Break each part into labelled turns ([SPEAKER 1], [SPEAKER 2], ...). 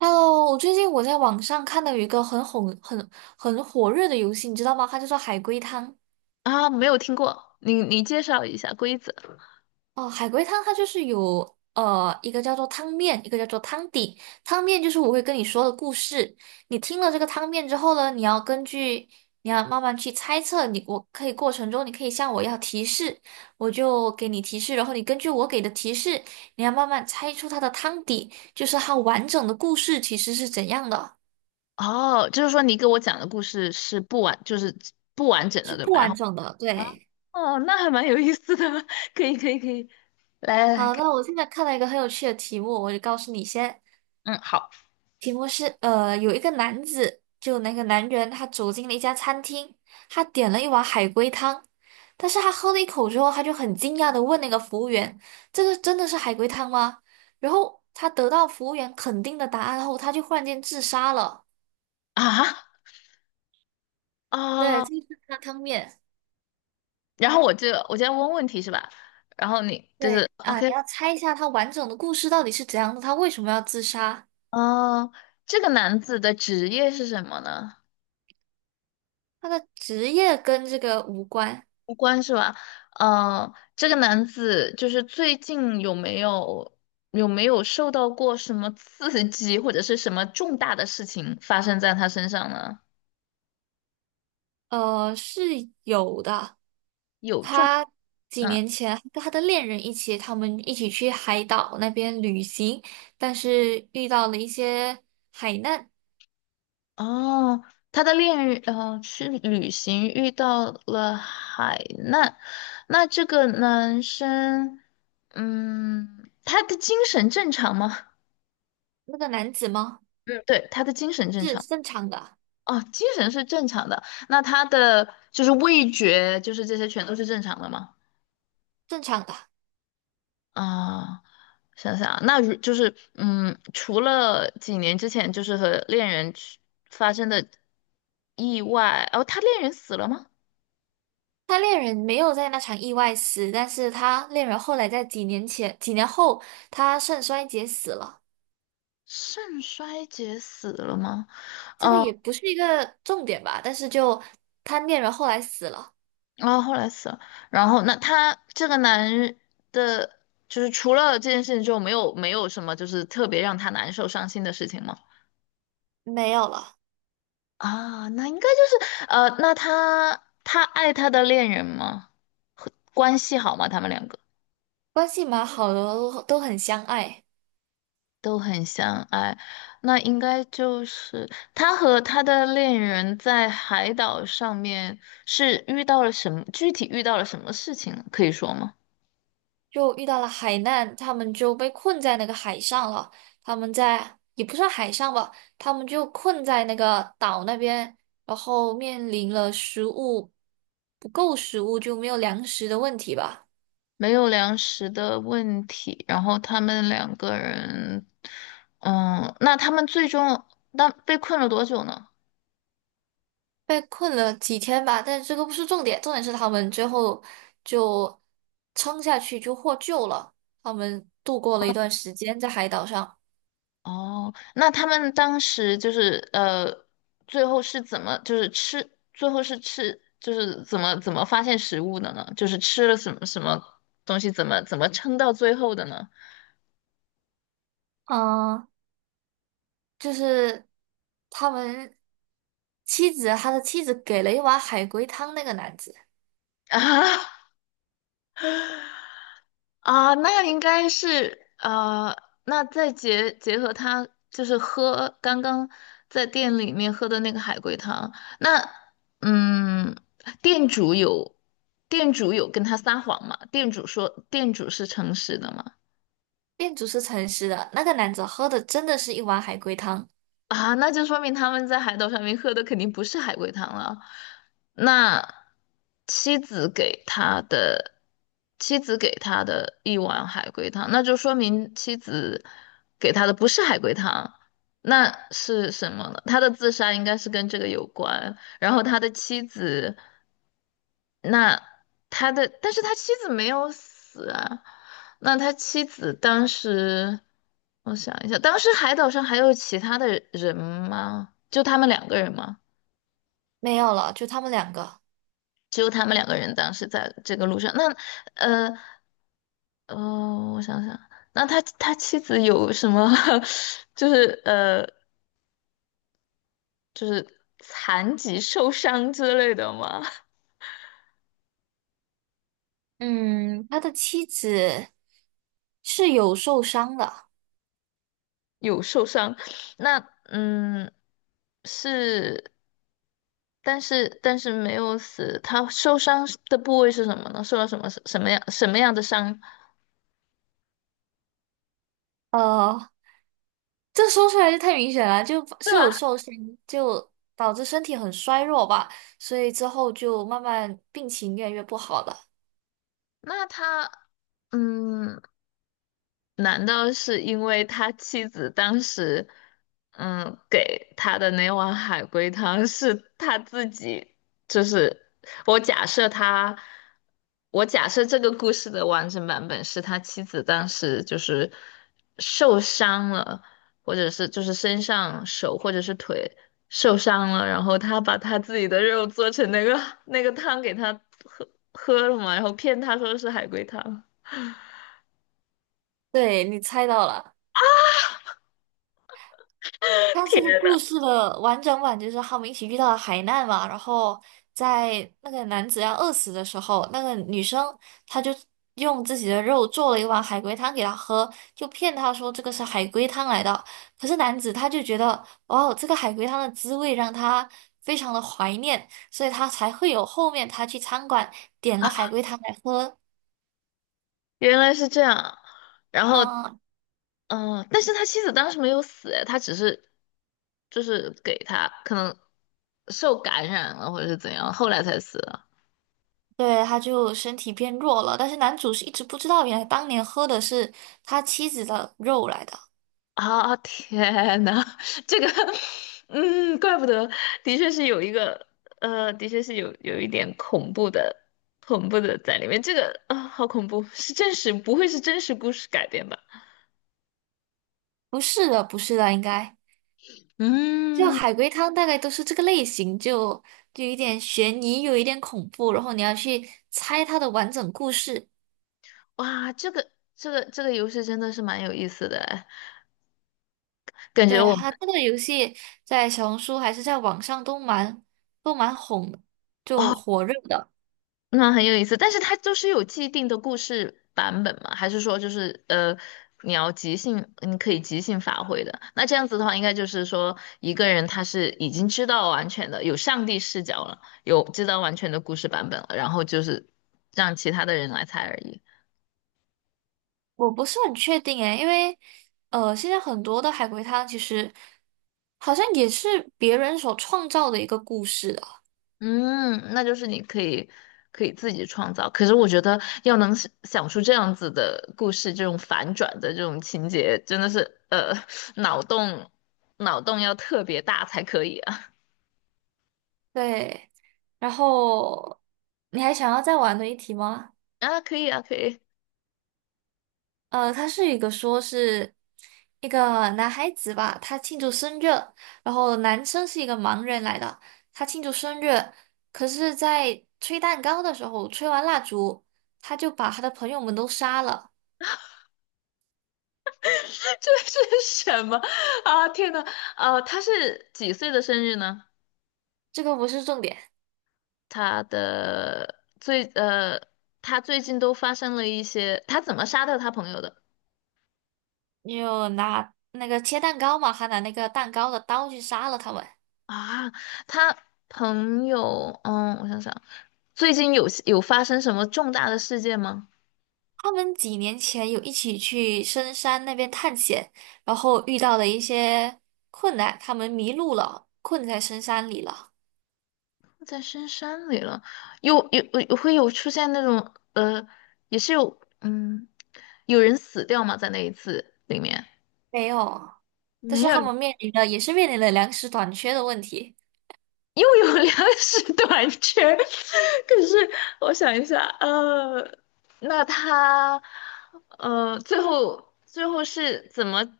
[SPEAKER 1] Hello，我最近网上看到有一个很红、很火热的游戏，你知道吗？它叫做海龟汤。
[SPEAKER 2] 啊，没有听过，你介绍一下规则。
[SPEAKER 1] 哦，海龟汤它就是有一个叫做汤面，一个叫做汤底。汤面就是我会跟你说的故事，你听了这个汤面之后呢，你要慢慢去猜测你，我可以过程中你可以向我要提示，我就给你提示，然后你根据我给的提示，你要慢慢猜出它的汤底，就是它完整的故事其实是怎样的，
[SPEAKER 2] 哦，就是说你给我讲的故事是不完，就是不完整的，
[SPEAKER 1] 是
[SPEAKER 2] 对
[SPEAKER 1] 不
[SPEAKER 2] 吧？然后，
[SPEAKER 1] 完整的，对。
[SPEAKER 2] 哦，那还蛮有意思的，可以可以可以，来来来
[SPEAKER 1] 好，
[SPEAKER 2] 看，
[SPEAKER 1] 那我现在看到一个很有趣的题目，我就告诉你先。
[SPEAKER 2] 嗯，好。
[SPEAKER 1] 题目是，有一个男子，就那个男人，他走进了一家餐厅，他点了一碗海龟汤，但是他喝了一口之后，他就很惊讶的问那个服务员：“这个真的是海龟汤吗？”然后他得到服务员肯定的答案后，他就忽然间自杀了。
[SPEAKER 2] 啊
[SPEAKER 1] 对，
[SPEAKER 2] 啊，
[SPEAKER 1] 这就是他汤面。
[SPEAKER 2] 然后我就要问问题是吧？然后你就
[SPEAKER 1] 对
[SPEAKER 2] 是
[SPEAKER 1] 啊，
[SPEAKER 2] OK。
[SPEAKER 1] 你要猜一下他完整的故事到底是怎样的，他为什么要自杀？
[SPEAKER 2] 哦，这个男子的职业是什么呢？
[SPEAKER 1] 他的职业跟这个无关。
[SPEAKER 2] 无关是吧？嗯，这个男子就是最近有没有受到过什么刺激，或者是什么重大的事情发生在他身上呢？
[SPEAKER 1] 是有的。
[SPEAKER 2] 有重，
[SPEAKER 1] 他几
[SPEAKER 2] 嗯，
[SPEAKER 1] 年前还跟他的恋人一起，他们一起去海岛那边旅行，但是遇到了一些海难。
[SPEAKER 2] 哦，他的恋人，去旅行遇到了海难，那这个男生，嗯，他的精神正常吗？
[SPEAKER 1] 那个男子吗？
[SPEAKER 2] 嗯，对，他的精神正
[SPEAKER 1] 是
[SPEAKER 2] 常。
[SPEAKER 1] 正常的，
[SPEAKER 2] 哦，精神是正常的，那他的就是味觉，就是这些全都是正常的吗？
[SPEAKER 1] 正常的。
[SPEAKER 2] 啊、想想啊那如就是嗯，除了几年之前就是和恋人去发生的意外，哦，他恋人死了吗？
[SPEAKER 1] 他恋人没有在那场意外死，但是他恋人后来在几年后，他肾衰竭死了。
[SPEAKER 2] 肾衰竭死了吗？
[SPEAKER 1] 这个也不是一个重点吧，但是就他恋人后来死了，
[SPEAKER 2] 哦，后来死了。然后那他这个男人的，就是除了这件事情之后，没有什么就是特别让他难受伤心的事情吗？
[SPEAKER 1] 没有了，
[SPEAKER 2] 啊，那应该就是那他爱他的恋人吗？和关系好吗？他们两个
[SPEAKER 1] 关系蛮好的，都很相爱。
[SPEAKER 2] 都很相爱，那应该就是他和他的恋人在海岛上面是遇到了什么，具体遇到了什么事情呢可以说吗？
[SPEAKER 1] 就遇到了海难，他们就被困在那个海上了。他们在也不算海上吧，他们就困在那个岛那边，然后面临了不够食物，就没有粮食的问题吧。
[SPEAKER 2] 没有粮食的问题，然后他们两个人，嗯，那他们最终那被困了多久呢？
[SPEAKER 1] 被困了几天吧，但是这个不是重点，重点是他们最后就撑下去，就获救了。他们度过了一段时间在海岛上。
[SPEAKER 2] 哦，那他们当时就是最后是怎么就是吃，最后是吃就是怎么发现食物的呢？就是吃了什么什么东西，怎么撑到最后的呢？
[SPEAKER 1] 嗯，就是他们妻子，他的妻子给了一碗海龟汤那个男子。
[SPEAKER 2] 啊。啊，那应该是那再结合他就是喝刚刚在店里面喝的那个海龟汤，那嗯，店主有店主有跟他撒谎吗？店主说店主是诚实的吗？
[SPEAKER 1] 店主是诚实的，那个男子喝的真的是一碗海龟汤，
[SPEAKER 2] 啊，那就说明他们在海岛上面喝的肯定不是海龟汤了。那妻子给他的妻子给他的一碗海龟汤，那就说明妻子给他的不是海龟汤，那是什么呢？他的自杀应该是跟这个有关，然后他的妻子那他的，但是他妻子没有死啊。那他妻子当时，我想一下，当时海岛上还有其他的人吗？就他们两个人吗？
[SPEAKER 1] 没有了，就他们两个。
[SPEAKER 2] 只有他们两个人当时在这个路上。那，呃，呃，我想想，那他妻子有什么，就是残疾受伤之类的吗？
[SPEAKER 1] 嗯，他的妻子是有受伤的，
[SPEAKER 2] 有受伤，那嗯是，但是没有死，他受伤的部位是什么呢？受到什么样的伤？
[SPEAKER 1] 呃，这说出来就太明显了，就
[SPEAKER 2] 对
[SPEAKER 1] 是有
[SPEAKER 2] 吧？
[SPEAKER 1] 受伤，就导致身体很衰弱吧，所以之后就慢慢病情越来越不好了。
[SPEAKER 2] 那他嗯，难道是因为他妻子当时，嗯，给他的那碗海龟汤是他自己？就是我假设他，我假设这个故事的完整版本是他妻子当时就是受伤了，或者是就是身上手或者是腿受伤了，然后他把他自己的肉做成那个那个汤给他喝喝了嘛，然后骗他说是海龟汤。
[SPEAKER 1] 对，你猜到了。他
[SPEAKER 2] 天。
[SPEAKER 1] 这个故事的完整版就是他们一起遇到了海难嘛，然后在那个男子要饿死的时候，那个女生她就用自己的肉做了一碗海龟汤给他喝，就骗他说这个是海龟汤来的。可是男子他就觉得，哦，这个海龟汤的滋味让他非常的怀念，所以他才会有后面他去餐馆点了海龟汤来喝。
[SPEAKER 2] 原来是这样，然后，
[SPEAKER 1] 嗯嗯嗯
[SPEAKER 2] 嗯，但是他妻子当时没有死，他只是就是给他可能受感染了或者是怎样，后来才死了。
[SPEAKER 1] 对，他就身体变弱了，但是男主是一直不知道，原来当年喝的是他妻子的肉来的，
[SPEAKER 2] 天呐，这个，嗯，怪不得，的确是有一个，的确是有一点恐怖的，恐怖的在里面。这个好恐怖，是真实，不会是真实故事改编吧？
[SPEAKER 1] 不是的，不是的，应该就
[SPEAKER 2] 嗯，
[SPEAKER 1] 海龟汤大概都是这个类型，就有一点悬疑，有一点恐怖，然后你要去猜它的完整故事。
[SPEAKER 2] 哇，这个游戏真的是蛮有意思的哎，感觉
[SPEAKER 1] 对，
[SPEAKER 2] 我
[SPEAKER 1] 它
[SPEAKER 2] 们。
[SPEAKER 1] 这个游戏在小红书还是在网上都蛮红的，就
[SPEAKER 2] 哦
[SPEAKER 1] 火热的。
[SPEAKER 2] 那很有意思，但是它就是有既定的故事版本嘛？还是说就是你要即兴，你可以即兴发挥的？那这样子的话，应该就是说一个人他是已经知道完全的，有上帝视角了，有知道完全的故事版本了，然后就是让其他的人来猜而已。
[SPEAKER 1] 我不是很确定诶，因为现在很多的海龟汤其实好像也是别人所创造的一个故事啊。
[SPEAKER 2] 嗯，那就是你可以可以自己创造。可是我觉得要能想出这样子的故事，这种反转的这种情节，真的是脑洞脑洞要特别大才可以啊。
[SPEAKER 1] 对，然后你还想要再玩的一题吗？
[SPEAKER 2] 啊，可以啊，可以。
[SPEAKER 1] 它是一个说是一个男孩子吧，他庆祝生日，然后男生是一个盲人来的，他庆祝生日，可是在吹蛋糕的时候，吹完蜡烛，他就把他的朋友们都杀了，
[SPEAKER 2] 这是什么啊？天呐，他是几岁的生日呢？
[SPEAKER 1] 这个不是重点。
[SPEAKER 2] 他的最他最近都发生了一些，他怎么杀掉他朋友的
[SPEAKER 1] 你有拿那个切蛋糕嘛，还拿那个蛋糕的刀去杀了他们。
[SPEAKER 2] 啊？他朋友，嗯，我想想。最近有发生什么重大的事件吗？
[SPEAKER 1] 他们几年前有一起去深山那边探险，然后遇到了一些困难，他们迷路了，困在深山里了。
[SPEAKER 2] 在深山里了，又有有会有出现那种也是有嗯，有人死掉吗？在那一次里面
[SPEAKER 1] 没有，但
[SPEAKER 2] 没
[SPEAKER 1] 是
[SPEAKER 2] 有，
[SPEAKER 1] 他们面临的粮食短缺的问题，
[SPEAKER 2] 又有粮食 短缺。可是我想一下，那他最后最后是怎么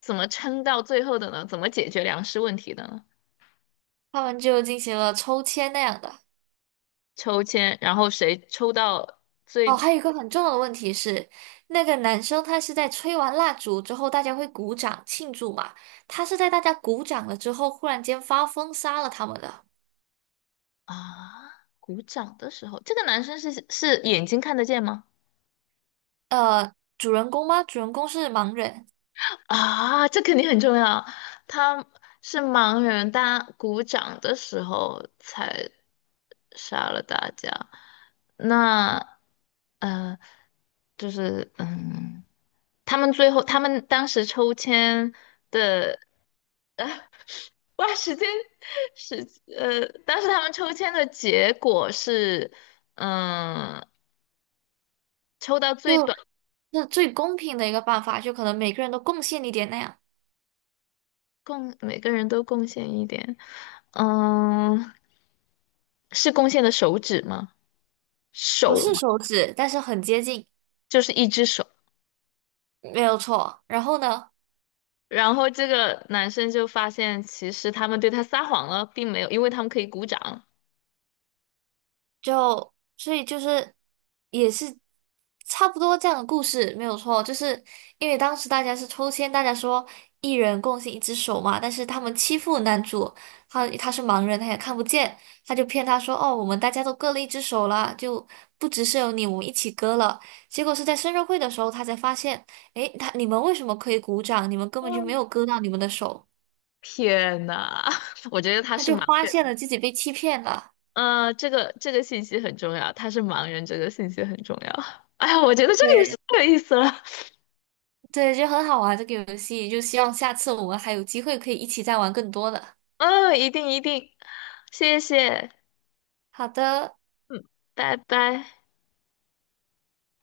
[SPEAKER 2] 怎么撑到最后的呢？怎么解决粮食问题的呢？
[SPEAKER 1] 他们就进行了抽签那样的。
[SPEAKER 2] 抽签，然后谁抽到
[SPEAKER 1] 哦，
[SPEAKER 2] 最。
[SPEAKER 1] 还有一个很重要的问题是，那个男生他是在吹完蜡烛之后，大家会鼓掌庆祝嘛？他是在大家鼓掌了之后，忽然间发疯杀了他们的。
[SPEAKER 2] 啊，鼓掌的时候，这个男生是眼睛看得见吗？
[SPEAKER 1] 呃，主人公吗？主人公是盲人，
[SPEAKER 2] 啊，这肯定很重要。他是盲人，他鼓掌的时候才杀了大家。那，呃，就是嗯，他们最后他们当时抽签的，哇，时间时当时他们抽签的结果是，嗯，抽到最
[SPEAKER 1] 就
[SPEAKER 2] 短。
[SPEAKER 1] 那最公平的一个办法，就可能每个人都贡献一点那样，
[SPEAKER 2] 贡，每个人都贡献一点。嗯，是贡献的手指吗？
[SPEAKER 1] 不
[SPEAKER 2] 手
[SPEAKER 1] 是
[SPEAKER 2] 嘛，
[SPEAKER 1] 手指，但是很接近，
[SPEAKER 2] 就是一只手。
[SPEAKER 1] 没有错。然后呢？
[SPEAKER 2] 然后这个男生就发现，其实他们对他撒谎了，并没有，因为他们可以鼓掌。
[SPEAKER 1] 就所以就是也是差不多这样的故事，没有错。就是因为当时大家是抽签，大家说一人贡献一只手嘛，但是他们欺负男主，他是盲人，他也看不见，他就骗他说哦，我们大家都割了一只手了，就不只是有你，我们一起割了。结果是在生日会的时候，他才发现，诶，他你们为什么可以鼓掌？你们根本就没有割到你们的手，
[SPEAKER 2] 天呐，我觉得他
[SPEAKER 1] 他
[SPEAKER 2] 是
[SPEAKER 1] 就
[SPEAKER 2] 盲，
[SPEAKER 1] 发现了自己被欺骗了。
[SPEAKER 2] 这个信息很重要，他是盲人，这个信息很重要。哎呀，我觉得这个游戏
[SPEAKER 1] 对。
[SPEAKER 2] 太有意思了，
[SPEAKER 1] 对，就很好玩这个游戏，就希望下次我们还有机会可以一起再玩更多的。
[SPEAKER 2] 嗯，一定一定，谢谢，
[SPEAKER 1] 好的，
[SPEAKER 2] 拜拜。